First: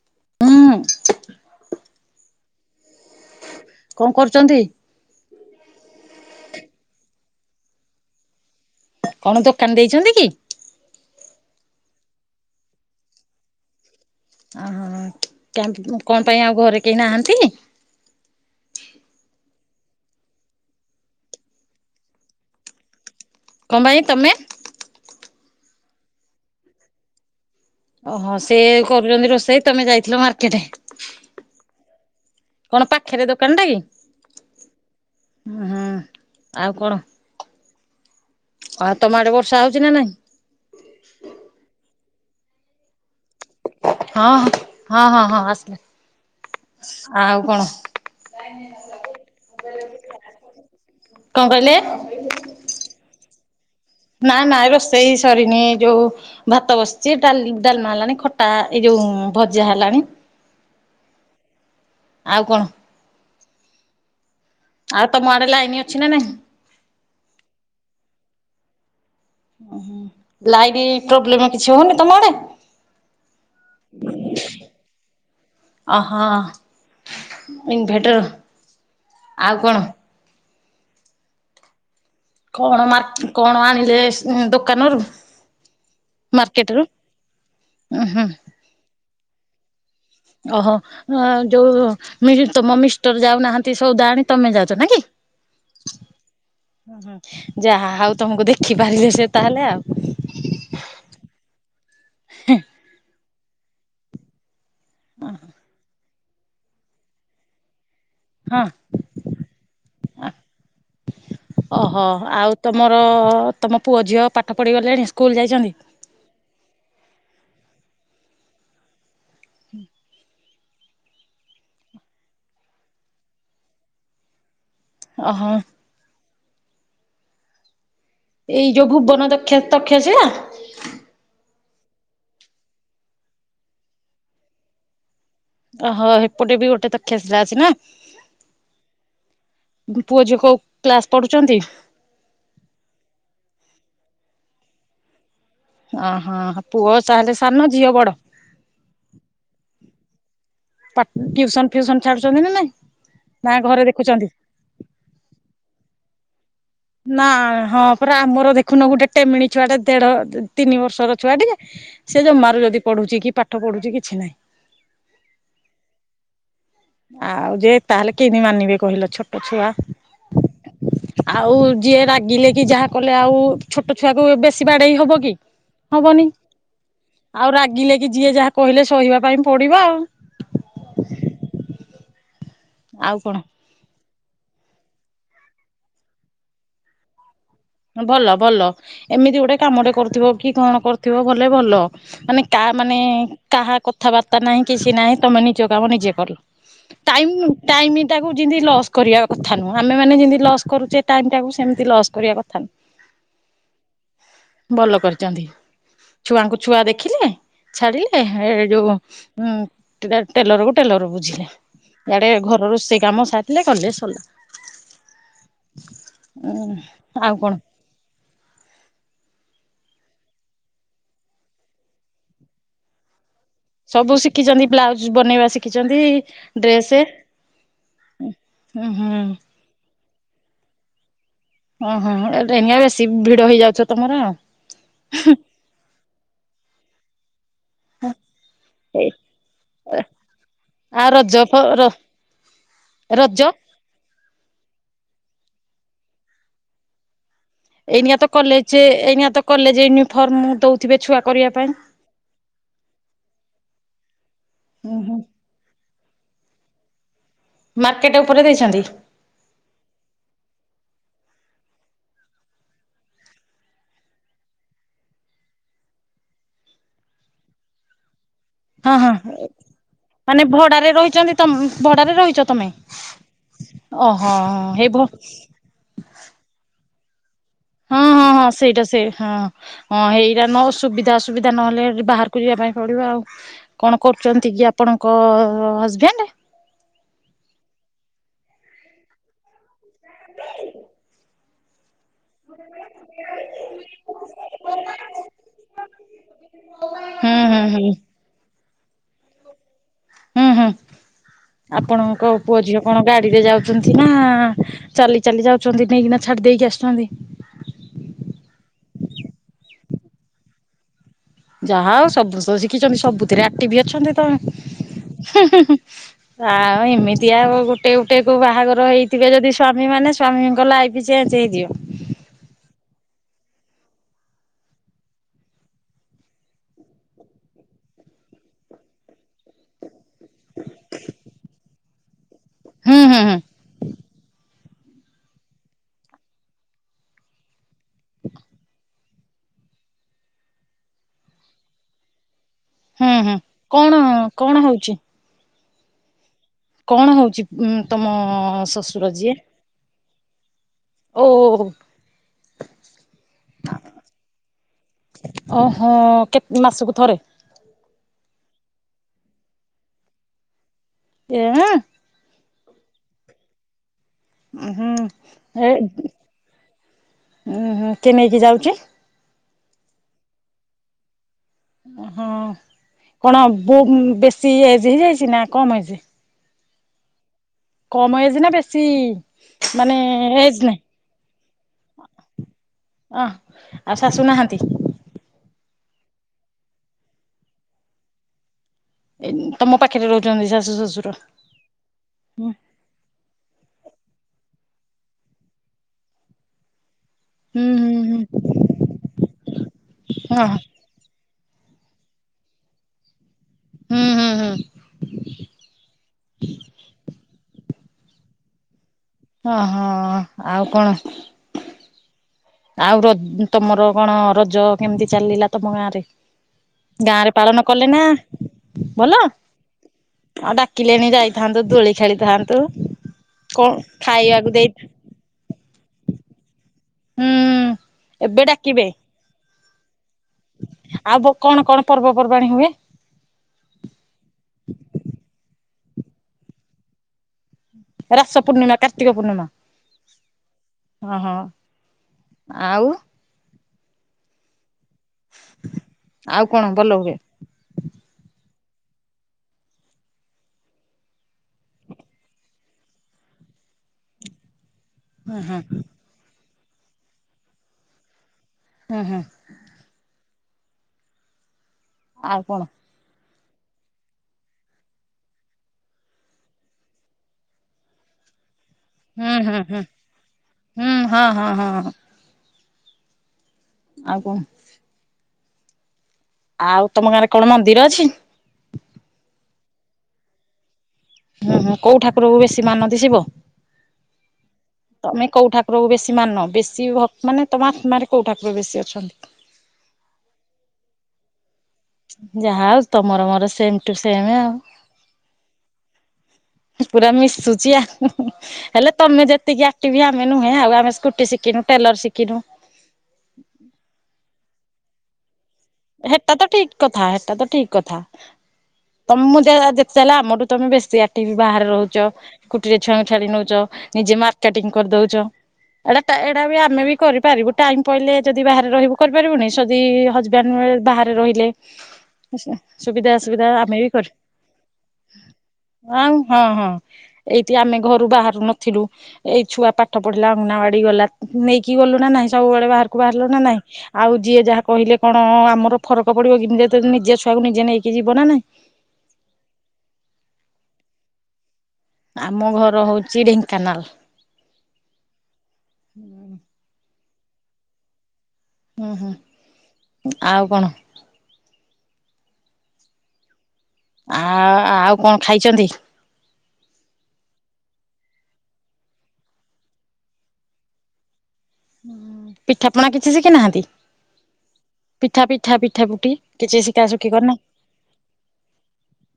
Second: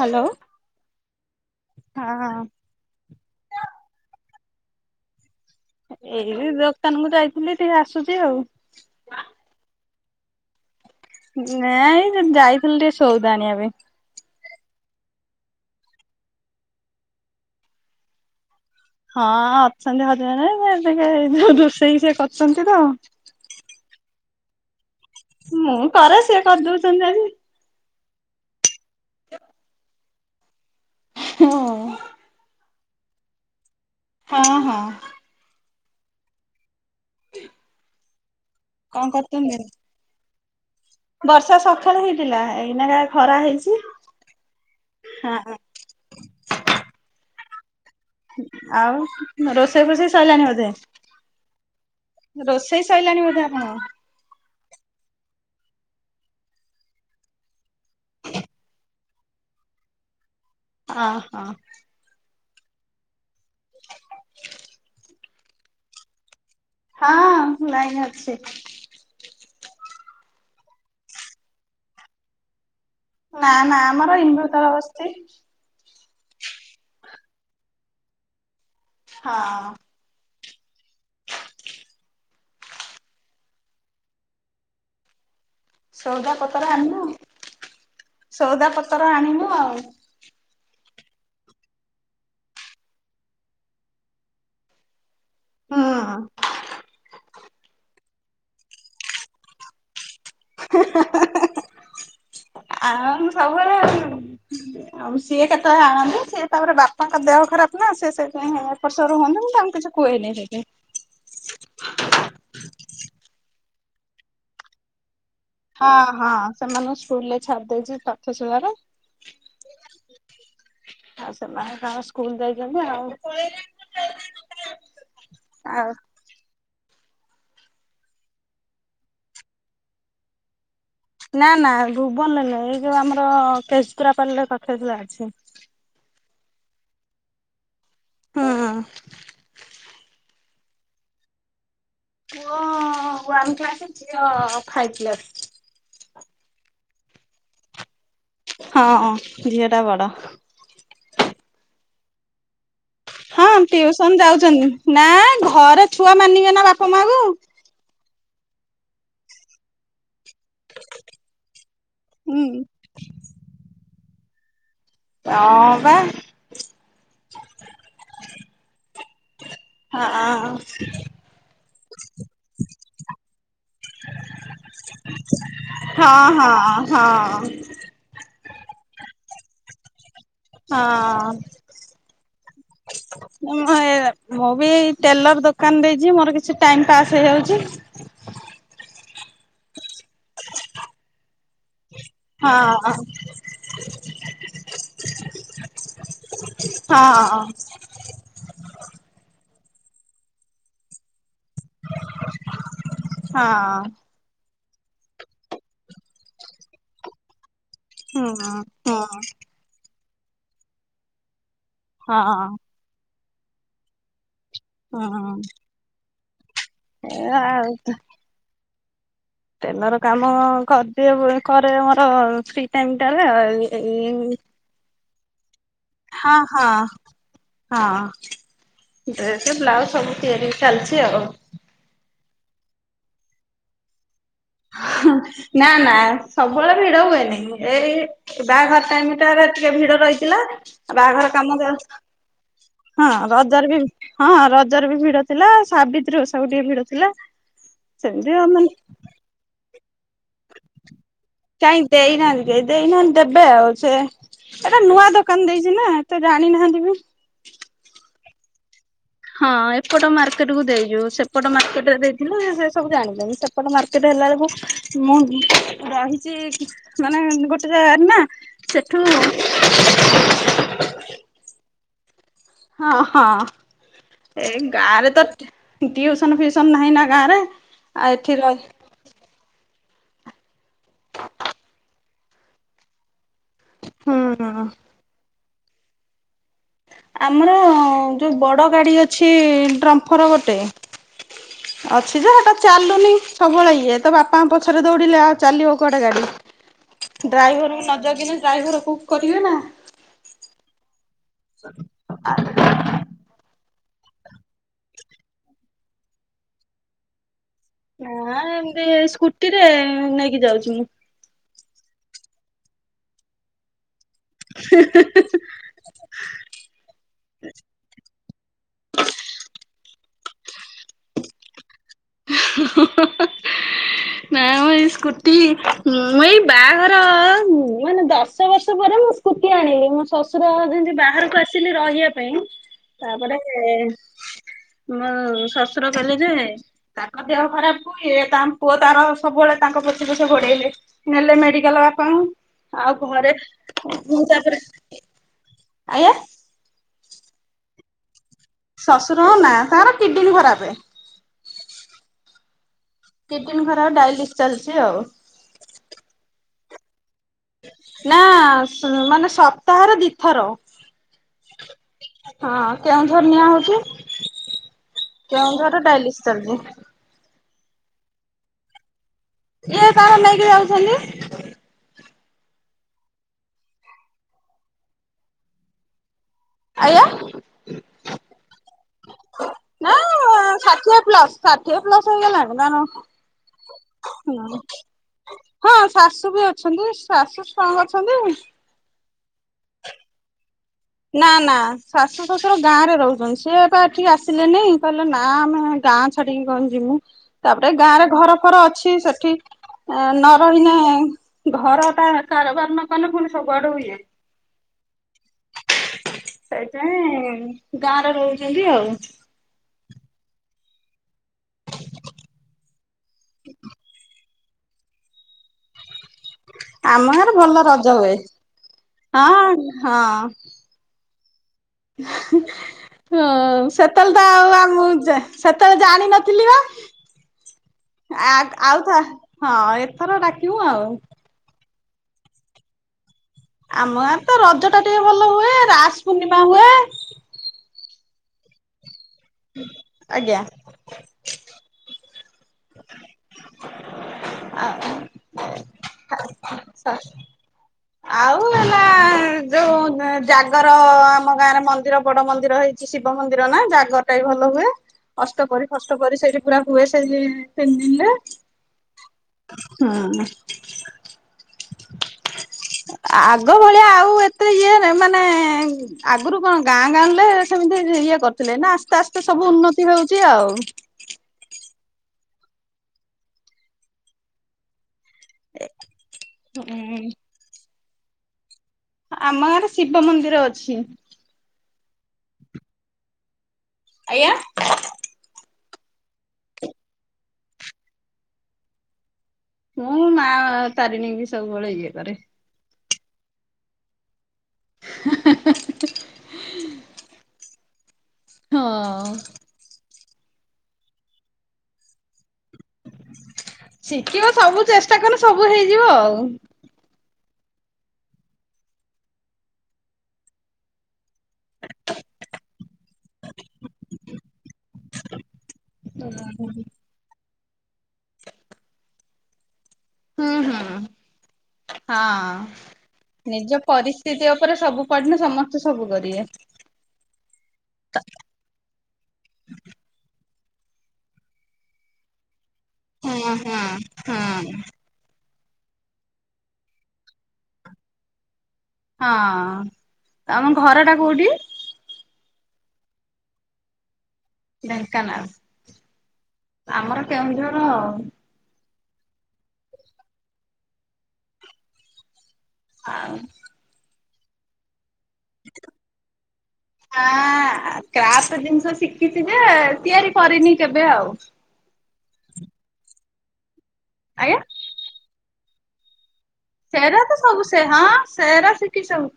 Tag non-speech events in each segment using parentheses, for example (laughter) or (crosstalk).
Hello, ହୁଁ ହଁ। କଣ କରୁଚନ୍ତି? ଏଇ ଦୋକାନକୁ ଯାଇଥିଲି, ଟିକେ ଆସୁଛି ଆଉ। କଣ ଦୋକାନ ଦେଇଛନ୍ତି କି? ନାଇଁ, ଯାଇଥିଲି ଟିକେ ସଉଦା ଆଣିବା ପାଇଁ। ଓହୋ, କଣ ପାଇଁ ଆଉ, ଘରେ କେହି ନାହାନ୍ତି? ହଁ ଅଛନ୍ତି ହରିଣିକେ ଯଉ ରୋଷେଇକି ସେ କରୁଛନ୍ତି ତ। କଣ ଭାଇ ତମେ? ମୁଁ କରେ ସେ କରି ଦଉଛନ୍ତି ଆଜି। ଓହୋ ସେ କରୁଛନ୍ତି ରୋଷେଇ ତମେ ଯାଇଥିଲ ମାର୍କେଟ। ହୁଁ। କଣ ପାଖରେ ଦୋକାନ ଟା କି? ହଁ ହଁ। ହଁ ଆଉ କଣ? (inaudible) ଆ କଣ ତମ ଆଡେ କରୁଛନ୍ତି? ବର୍ଷା ହଉଛି ନା ନାଇଁ? ବର୍ଷା ସକାଳେ ହେଇଥିଲା ଏଇନାକା ଖରା ହେଇଛି। ହଁ ହଁ ହଁ ହଁ ହଁ ଆସିଲା। ଆଉ କଣ? ଆଉ ରୋଷେଇ ଫୋଷେଇ ସରିଲାଣି ବୋଧେ? କଣ କହିଲେ ରୋଷେଇ ସରଲାଣି ବୋଧେ ଆପଣଙ୍କର? ନାଇଁ ନାଇଁ ରୋଷେଇ ସରିନି ଯୋଉ ଭାତ ବସିଛି ଡାଲି ଡାଲମା ହେଲାଣି ଖଟା ଏଇ ଯୋଉ ତୁ ଭଜା ହେଲାଣି। ଓ ହଁ। ଆଉ କଣ? (inaudible) ଆଉ ତମ ଆଡେ ଲାଇନ ଅଛି ନା ନାଇଁ? ହଁ ଲାଇନ୍ ଅଛି। ଓ ଲାଇଟ୍ ପ୍ରୋବ୍ଲେମ କିଛି ହଉନି ତମ ଆଡେ? ନା ନା ଆମର ଇନଭେଟର୍ ବସିଛି। ଅ ହୋ ଇନଭେଟର। ହଁ। ଆଉ କଣ? କଣ ମ କଣ ଆଣିଲେ ଦୋକାନରୁ? ସଉଦା ପତ୍ର ମାର୍କେଟ ରୁ? ଆଣିଲୁ ଉଁ ହୁଁ ସଉଦା ପତ୍ର ଆଣିଲୁ ଆଉ। ଓହୋ। ହଁ ଯୋଉ ତମ ମିଷ୍ଟର ଯାଉନାହାନ୍ତି ସବୁ ଜାଣି ତମେ ଯାଉଛ ନା କି? ହଁ ହୁଁ ଯାହା ଆଉ ତମକୁ ଦେଖି ପାରିଲେ ସେ ତାହେଲେ ଆଉ। ଆଉ ସବୁବେଳେ ଆଉ ସିଏ କେତେବେଳେ ଆଣନ୍ତି ସିଏ ତାପରେ ବାପାଙ୍କ ଦେହ ଖରାପ ନା ସେ ହଁ। ସେଥିପାଇଁ ଏପଟ ସେପଟ ହୁଅନ୍ତି ତ ମୁଁ ତାଙ୍କୁ କିଛି କୁହେନି ସେଠି। ଓହୋ ଆଉ ତମର ତମ ପୁଅ ଝିଅ ପାଠ ପଢିଗଲେଣି। ସ୍କୁଲ ଯାଇଛନ୍ତି? ହଁ ହଁ ସେମାନଙ୍କୁ ସ୍କୁଲ ରେ ଛାଡିଦେଇଛି ତକ୍ଷ ସିଳାରେ। ଆଉ ସେମାନେ ତାଙ୍କର ସ୍କୁଲ ଯାଇଛନ୍ତି ଆଉ। ଅ ହ। ଆଉ ଏଇ ଯୋଉ ଭୁବନ ଦକ୍ଷ ତକ୍ଷ ଶିଳା। ନା ନା ଭୁବନରେ ନୁଏ ଏଇ ଯୋଉ ଆମର କେତ୍ରା ପାଲି ରେ ତକ୍ଷଶିଳା ଅଛି। ଓହୋ ହେପଟେ ବି ଗୋଟେ ତକ୍ଷ ଶିଳା ଅଛି ନା ହୁଁ। ପୁଅ ଝିଅ କୋଉ କ୍ଲାସ ପଢୁଛନ୍ତି? ପୁଅ ୱାନ କ୍ଲାସ୍ ଝିଅ ଫାଇପ୍ କ୍ଲାସ୍। ଓହୋ ପୁଅ ତା ହେଲେ ସାନ ଝିଅ ବଡ। ହଁ ଝିଅ ଟା ବଡ। ଟିଉସନ ଫିଉସନ ଛାଡୁଛନ୍ତି ନା ନାଇଁ। ହଁ ନା ଘରେ ଟିଉସନ ଦେଖୁଛନ୍ତି? ଯାଉଛନ୍ତି ନା ଘରେ ଛୁଆ ମାନିବେ ନା ବା ନା ହଁ ପୁରା ଆମର ଦେଖୁନ ଗୋଟେ ଟେମିିଣି ଛୁଆଟେ ଦେଢ ତିି ତିନି ବର୍ଷର ଛୁଆ ଟିକେ ସେ ଜମାରୁ ଯଦି ପଢୁଛି କି ପାଠ ପଢୁଛି କିଛି ନାହିଁ। ହଁ ବା। ଆଉ ଯେ ତାହେଲେ କେଁତି ମାନିବେ କହିଲ ଛୋଟ ଛୁଆ। ହଁ ଆଉ ଯିଏ ରାଗିଲେ କି ଯାହା କଲେ ଆଉ ଛୋଟ ଛୁଆ କୁ ବେଶୀ ବାଡ଼େଇ ହବ କି? ହଁ ହବନି ହଁ। ହଁ। ଆଉ ରାଗିଲେ କି ଯିଏ ଯାହା କହିଲେ ସହିବା ପାଇଁ ପଡିବ ଆଉ। ହଁ। ଆଉ କଣ ମୁ ମୋ। ମୁଁ ବି ଏଇ ଟେଲର ଦୋକାନ ଦେଇଛି ମୋର କିଛି ଟାଇମ ପାସ୍ ହେଇଯାଉଛି। ଭଲ ଭଲ ଏମିତି ଗୋଟେ କାମଟେ କରଥିବ କି କଣ କରୁଥିବ ଭଲେ ଭଲ। ମାନେ କାହା ହଁ ମାନେ କାହା କଥାବାର୍ତ୍ତା ନାହିଁ କିଛି ନାହିଁ ତମେ ନିଜ କାମ ନିଜେ କଲ। ଟାଇମ ହଁ ଟାଇମଟାକୁ ଯିଁତି ଲସ୍ କରିବା କ କଥାନୁହଁ ଆମେମାନେ ଯେମତି ଲସ୍ କରୁଛେ ଟାଇମଟାକୁ ସେମିତି ଲସ୍ କରିବା କ - - ହଁ। ନୁହଁ। ଭଲ କରିଛନ୍ତି ଛୁଆଙ୍କୁ ଛୁଆ ଦେଖିଲେ। ଛାଡିଲେ ହୁଁ ହେ ଯୋଉ ହୁଁ ଉଁ ଟେଲର କୁ ଟେଲର ବୁଝିଲେ। ଇଆଡେ ହଁ। ଘର ରୋଷେଇ କାମ ସାରିଲେ ଗଲେ ସରିଲା। ଉଁ ଏ ଆଉ ତ। ଟେଲର କାମ କରିଦିଏ କରେ ମୋର ଫ୍ରି ଟାଇମ ଟାରେ। ସବୁ ଶିଖିଛନ୍ତି ବ୍ଲାଉଜ ବନେଇବା ଶିଖି ହଁ ଶିଖିଛନ୍ତି ହଁ ଡ୍ରେସ ହଁ। ଉଁ ହୁଁ ହୁଁ। ଡ୍ରେସ ବ୍ଲାଉଜ ସବୁ ତିଆରି ଚାଲିଛି ଆଉ। ଓହୋ ଏ ଟାଇମ ରେ ବେସି ଭିଡ ହେଇଯାଉ ଥିବ ତମର। ହଁ ନା ନା ସବୁବେଳେ ଭିଡ ହୁଏନି। ଏଇ ବାହାଘର ଆଉ ଟାଇମ ଟାରେ ଟିକେ ଭିଡ ରହିଥିଲା ଆଉ ରଜ ବାହାଘର ଫ କାମ। ର ହଁ ରଜ ରଜରେ ବି। ହଁ ରଜରେ ବି ଭିଡ ଥିଲା ସାବିତ୍ରୀ ଓଷାକୁ ଟିକେ ଭିଡ ଥିଲା। ଏଇନିକାଆ ତ ସେମିତି ଆଉ ମାନେ କଲେଜ ଏଇନିଆ ତ। କଲେଜ ୟୁନିଫର୍ମ ଦଉଥିବେ ଛୁଆ କରିବା ପାଇଁ। କାଇଁ ଦେଇନାହାନ୍ତି କେଇ ଦେଇନାହାନ୍ତି ଦବେ ଆଉ ଛେ ଏଟା ଉଁ ନୂଆ ହୁଁ ଦୋକାନ ଦେଇଛି ନା ତ ଜାଣିନାହାନ୍ତି ବି। ମାର୍କେଟ ଉପରେ ଦେଇଛନ୍ତି। ହଁ ଏପଟ ମାର୍କେଟ କୁ ଦେଇଛୁ ସେପଟ ମାର୍କେଟରେ ଦେଇଥିଲେ ସେ ସବୁ ଜାଣିଛନ୍ତି ସେପଟ ମାର୍କେଟ। ହେଲାବେକୁ ମୁଁ ରହିଛି କି ମାନେ ଗୋଟେ ଜାଗାରେ ନା। ହଁ, ସେଠୁ ହଁ ମାନେ ଭଡାରେ ରହିଛନ୍ତି ତମ ଭଡାରେ ରହିଚ। ହଁ, ହଁ ଏ ହେଇ ଭ ଗାଁ ରେ ତ ଟିଉସନ ଫିଉସନ ନାହିଁ ନା। ଗାଁରେ। ହଁ, ଆଉ ହଁ, ଏଠି ହଁ, ରହି ସେଇଟା ସେଇ ହଁ। ହଁ ହେଇଟା ନ ସୁବିଧା ଅସୁବିଧା ନହେଲେ ବାହାରକୁ ଯିବା ପାଇଁ ପଡିବ ଆଉ। କଣ କରୁଛନ୍ତି ହୁଁ କି ଆପଣଙ୍କ ହଜବେଣ୍ଡ? ଆମର ଯୋଉ ବଡ ଗାଡି ଅଛି ଡ୍ରମ୍ଫର ଗୋଟେ ଅଛି ଯେ ହେଟା ଚାଲୁନି ସବୁବେଳେ ଇଏ ତ ବାପାଙ୍କ ପଛରେ ଦୌଡିଲେ ଆଉ ଚାଲିବ କୁଆଡେ ଗାଡି ହୁଁ ହୁଁ ଡ୍ରାଇଭର ବି ହୁଁ ନ ଜଗିଲେ ଡ୍ରାଇଭର ପୁକ୍ କରିବେ ନା? ହୁଁ, ହୁଁ ଆପଣଙ୍କ ପୁଅ ଝିଅ କଣ ଗାଡିରେ ଯାଉଚ଼ନ୍ତି ନା। ଚାଲି ଚାଲି ଯାଉଛନ୍ତି ନେଇକିନା ଛାଡି ଦେଇକି ଆସୁଛନ୍ତି। ନା ଏମିତି ସ୍କୁଟିରେ ନେଇକି ଯାଉଛି ମୁଁ। ଯାହା ଆଉ ସବୁ ତ ଶିଖିଛନ୍ତି ସବୁଥିରେ ଆକ୍ଟିଭି ଅଛନ୍ତି ତମେ ଆଉ ଏମିତି ଆଉ ଗୋଟେ ଗୋଟେ କ ବାହାଘର ହେଇଥିବେ ଯଦି ସ୍ଵାମୀ ସ୍ଵାମୀମାନେ ସ୍ଵାମୀଙ୍କ ଲାଇଫ୍ ଚେଞ୍ଜ ହେଇଯିବ। ନା ମୁଁ ଏଇ ସ୍କୁଟି ମୁଁ ଏଇ ବାହାଘର ମାନେ ଦଶ ବର୍ଷ ପରେ ମୁଁ ସ୍କୁଟି ଆଣିଲି ମୁ ଶଶୁର ଯେମିତି ବାହାରକୁ ଆସିଲି ରହିବା ପାଇଁ ହୁଁ ହୁଁ ତାପରେ ହୁଁ ମୁଁ ଶଶୁର କହିଲେ ଯେ ତାଙ୍କ ଦେହ ଖରାପ ହୁଏ ତାଙ୍କ ପୁଅ ତାର ସବୁବେଳେ ତାଙ୍କ ପଛେ ପଛେ ଘୋଡେଇଲେ ନେଲେ ମେଡିକାଲ ବାପାଙ୍କୁ ଆଉ ହୁଁ ଘରେ ହୁଁ କଣ ମୁଁ କଣ ତାପରେ ହଉଛି? ଆଜ୍ଞା। କଣ ହଉଛି ଉ ତମ ଶ୍ୱଶୁର ନା ତାର କିଡନୀ ଖରାପ। ଓ ଓ। କିଡନୀ ଖରାପ ଡାଇଲିସ୍ ଚାଲିଛି ଆଉ। ଓହୋ କେତେ ମାସକୁ ଥରେ? ନା ମାନେ ସପ୍ତାହରେ ଦିଥର। ଏଁ। ହଁ କେଉଁଝର ନିଆ ହଉଛି, ହୁଁ। କେଉଁଝରରେ ଡାଇଲିସ୍ ଚାଲିଛି। ଉୁଁ ହୁଁ କିଏ ନେଇକି ଯାଉଛି? ଏ ତାର ନେଇକି ଯାଉଛନ୍ତି। ହଁ କଣ ବୋ ବେଶୀ ଏଜ୍ ହେଇଯାଇଛି ନା କମ ଏଜ୍? ଆଞା? କମ (unintelligible) ନା ମାନେ ଏଜ ନାଇଁ। ଷାଠିଏ ପ୍ଲସ ଷାଠିଏ ପ୍ଲସ ହେଇଗଲାଣି ତାର ଅଁ ଆଉ ଶାଶୁ ନାହାନ୍ତି? ହଁ ଶାଶୁ ବି ଅଛନ୍ତି ଶାଶୁ ଷ୍ଟ୍ରଙ୍ଗ ଅଛନ୍ତି। ତମ ପାଖରେ ରହୁଛନ୍ତି ଶାଶୁ? ଶ୍ୱଶୁର ନା ନା ଶାଶୁ ହୁଁ ଶ୍ୱଶୁର ଗାଁରେ ରହୁଛନ୍ତି, ସିଏ ବା ଏଠିକି ଆ- ସିଲେନେଇଁ କହିଲେ ନା ଆମେ ଗାଁ ଛାଡିକି କଣ ଯିବୁ। ହୁଁ ତାପରେ ଗାଁ ରେ ଘର ହୁଁ ଫର ଅଛି ସେଠି ନ ହଁ ରହିନେ ଘର ଟା କାରବାର ନ କଲେ ପୁଣି ସବୁଆଡୁ ଇଏ। ହୁଁ ହୁଁ ହୁଁ ସେଇଥିପାଇଁ ଗାଁରେ ରହୁଛନ୍ତି ଆଉ। ଓ ହଁ ଆଉ କଣ? ଆଉ ର ତମର କଣ ରଜ କେମିତି ଚାଲିଲା ତମ ଗାଁ ରେ? ଆମ ଗାଁ ରେ ଗାଁରେ ପାଳନ ଭଲ କଲେ ରଜ ନା ହୁଏ। ଭଲ ହଁ ହଁ। ଆଉ ଡାକିଲେଣି ଯାଇ ଦୋଳି ଖେଳିଥାନ୍ତୁ। ହିଁ କଣ ସେତେବେଳେ ତ ଖାଇବାକୁ ଆଉ ଦେଇ ଆମ ସେତେବେଳେ ଜାଣିନଥିଲି ବା। ହୁଁ ଆ ଏବେ ଡାକିବେ ଆଉଥ ହଁ ଏଥର ଡାକିବୁ ଆଉ। କଣ କଣ ପର୍ବପର୍ବାଣୀ ହୁଏ? ଆମ ଗାଁ ରେ ତ ରଜ ଟା ଟିକେ ଭଲ ହୁଏ ରାସ ପୂର୍ଣ୍ଣିମା ହୁଏ। ରାସ ପୂର୍ଣ୍ଣିମା କାର୍ତ୍ତିକ ପୂର୍ଣ୍ଣିମା ଆଜ୍ଞା। ଓ ହଁ। ଆଉ? ଆ ଆଉ କଣ ଭଲ ହୁଏ? ଆଉ ହେଲା ଯୋଉ (inaudible) ଜାଗର ଆମ ଗାଁରେ ମନ୍ଦିର ବଡ ମନ୍ଦିର ହେଇଚି ଶିବ ମନ୍ଦିର ନା ଜାଗରଟା ବି ଭଲ ହୁଏ। ଅଷ୍ଟ ହୁଁ ହୁଁ ପ୍ରହରୀ ଫଷ୍ଟ ପ୍ରହରୀ ସେଇଠି ପୁରା ହୁଏ ସେଇ ତିନି ଦିନରେ। ହୁଁ ହୁଁ ହଁ। ଆଉ କଣ। ଆଗ ଭଳିଆ ଆଉ ଏତେ ଇଏ ମାନେ ଆଗରୁ କଣ ଗାଁ ଗହଲି ରେ ସେମିତି ଇଏ କରିଥିଲେ ନା। ଆସ୍ତେ ଆସ୍ତେ ହୁଁ ସବୁ ହୁଁ ହୁଁ ଉନ୍ନତି ହଉଚି ଆଉ। ହୁଁ ହଁ ହଁ ହଁ ଆଉ କଣ। ଏ। ଆଉ ତମ ଗାଁରେ କଣ ମନ୍ଦିର ଅଛି? ଆମ ଆଡେ ଶିବ ମନ୍ଦିର ଅଛି। ହୁଁ ହୁଁ କୋଉ ଠାକୁରଙ୍କୁ ବେଶୀ ମାନନ୍ତି ଶିବ ଆଜ୍ଞା। ତମେ କୋଉ ଠା ଠାକୁରଙ୍କୁ ବେଶୀ ମାନ ବେଶୀ ଭ ମାନେ ତମ ଆତ୍ମାରେ କଉ ଠାକୁର ବେଶୀ ଅଛନ୍ତି? ମୁଁ ମା ତାରିଣୀଙ୍କି ସବୁବେଳେ ଇଏ କରେ। ଯାହା ହଉ ତମର ମୋର ସେମ ଟୁ ସେମ ଆଉ। (inaudible) ପୁରା ମିଶୁଚି ଆଉ ହେଲେ ହଁ। ତମେ ଯେତିକି ଆକ୍ଟିବ ଆମେ ନୁହେଁ ଆଉ ଆମେ ସ୍କୁଟି ଶିଖିନୁ ଟେଲର ଶି ଶିଖିବ ସବୁ ଚେଷ୍ଟା କଲେ ସବୁ ହେଇଯିବ ଆଉ। ହେଟା ତ ଠିକ କଥା ହେଟା ତ ଠିକ କଥା। ତମ ଜାଗା ଯେତେହେଲେ ଆମଠୁ ତମେ ବେଶୀ ଆକ୍ଟିଭ ବାହାରେ ରହୁଛ, କୁଟିରେ ଛୁଆଙ୍କୁ ଛାଡ଼ି ନଉଚ। ନିଜେ ମାର୍କେଟିଂ କରିଦଉଚ। ଏଟା ଟା ଏଇଟା ବି ହୁଁ। ଆମେ ବି କରିପାରିବୁ ଟାଇମ ପଇଲେ ଯଦି ବାହାରେ ରହିବୁ କରିପାରିବୁନି ଯଦି ହୁଁ ହୁଁ ହଜବାଣ୍ଡ ବାହାରେ ରହିଲେ ହଁ ସୁ ସୁବିଧା ଅସୁବିଧା ନିଜ ଆମେ ବି କରି ପରିସ୍ଥିତି ଉପରେ ସବୁ ପଡିଲେ ସମସ୍ତେ ସବୁ ଆଉ କରିବେ। ହଁ ହଁ ଏଇଠି ଆମେ ଘରୁ ବାହାରୁ ନଥିଲୁ ଏଇ ଛୁଆ ପାଠ ପଢି ଲା, ଅଙ୍ଗନାବାଡି ଗଲା ତାକୁ ନେଇକି ଗଲୁ ନା ନାଇଁ, ସବୁବେଳେ ବାହାରକୁ ବାହାରିଲୁ ହଁ ନାଇଁ ହଁ। ଆଉ ହଁ ଯିଏ ଯାହା କହିଲେ କଣ ଆମର ଫରକ ପଡିବ କି ଯେତେହିଁ ନିଜ ଛୁଆକୁ ନିଜେ ନେଇକି ଯିବ ନା ନାଇଁ? ହଁ ତମ ଘର ଟା କୋଉଠି? ଆମ ଘର ହଉଚି ଢେଙ୍କାନାଳ। ଢେଙ୍କାନାଳ, ଆମର କେଉଁଝର। ହୁଁ ହୁଁ ଆଉ କଣ? ଆଉ ଆ ଆଉ କଣ ଖାଇଛନ୍ତି ଆ କ୍ରାଫ୍ଟ ଜିନିଷ ଶିଖିଚି ଯେ, ତିଆରି କରିନି କେବେ ଆଉ। ପିଠାପଣା କିଛି ଶିଖି ନାହାନ୍ତି? ଆଜ୍ଞା? ପିଠା ପିଠା ପିଠା ପୁଠି। କିଛି ଶିଖା ସେରା ଶୁଖି ତ କରିନା ସବୁ ସେ ହଁ ସେରା ଶିଖିଚି ସବୁ।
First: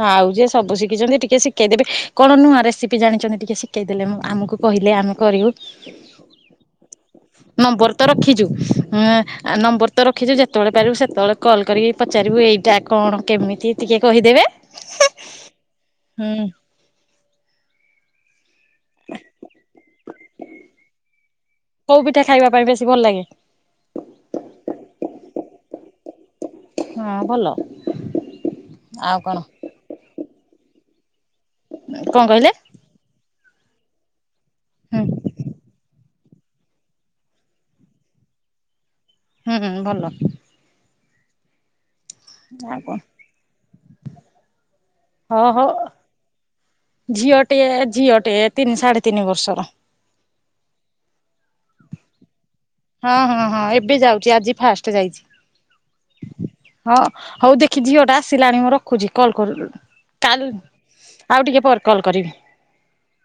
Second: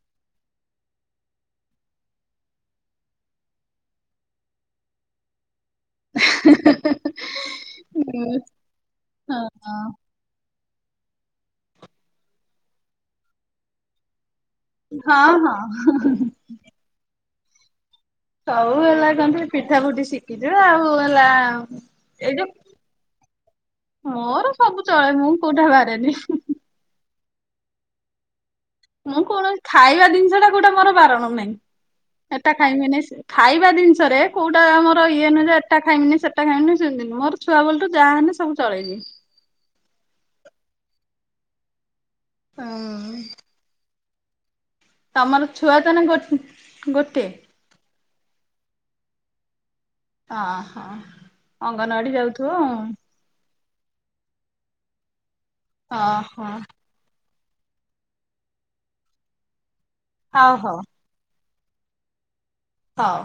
ହଁ ଆଉ ଯିଏ ସବୁ ଶିଖିଚନ୍ତି ଟିକେ ଶିଖେଇଦେବେ, କଣ ନୂଆ ରେସିପି ଜାଣିଚନ୍ତି ଟିକେ ଶିଖେଇ ଦେଲେ ମୁଁ ଆମକୁ କହିଲ ଲେ ଆମେ କରିବୁ। (inaudible) ନମ୍ବର ତ ରଖିଚୁ ଉମ ଆ ନମ୍ବର ତ ରଖିଚୁ ଯେ ତେବେଳେ ପାରିବୁ ସେତେବେଳେ କଲ୍ କରିକି ପଚାରିବୁ ଏଇଟା କଣ କେମିତି ଟିକେ କହିଦେବେ। ହଁ ହଁ। ହୁଁ ହଉ ହେଲା କଣ ଟିକେ ପିଠା ପୁଠି ଶିଖିଚୁ ଆଉ ହେଲା କୋଉ ପିଠା ଏଇ ଯୋ, ଖାଇବା ପାଇଁ ବେଶୀ ଭଲ ଲାଗେ ମୋର ସବୁ ଚଳେ ମୁଁ କୋଉଠା ବାରେନି ହଁ ଭଲ। ଆଉ ମୁଁ କଣ କୌଣସି ଖାଇବା ଜିନିଷ ଟା କୋଉଟା ମୋର ବାରଣ କଣ ନାହିଁ। କହିଲେ ଏଟା ଖାଇମିନି ଖାଇବା ଜିନିଷରେ କଉଟା ହୁଁ ଆମର ଇଏ ନୁହ ଯେ ଏଟା ଖାଇମିନି ସେ ଟା ଖାଇମିନି ସେମିତିି ନୁହଁ, ମୋର ଛୁଆ ବେଳଠୁ ଯାହା ହେଲେ ସବୁ ଚଳେଇ ଦିଏ। ହୁଁ ହୁଁ ଭଲ। ଆଉ କଣ? ହୁଁ ଓ ତମର ହୋ। ଛୁଆ ତାନେ ଗୋ ଗୋଟେ ଝିଅ ଟିଏ ଝିଅ ଟେ ତିନି ସାଢ଼େ ତିନି ବର୍ଷର। ହଁ ହଁ। ଅଙ୍ଗନବାଡ଼ି ଯାଉଥି ହଁ ହଁ ହଁ। ଏବେ ଯାଉଛି ଆଜି ଫାଷ୍ଟ ଯାଇଛି। ଅ ହଁ। ହଁ ହଉ ଦେଖି ଝିଅ ଟା ଆସିଲାଣି ମୁଁ ରଖୁଛି। କଲ୍ ହଉ କରୁ-କାଲି-ଆଉ ଟିକେ ପରେ କଲ୍ କରିବି। ହୋଉ।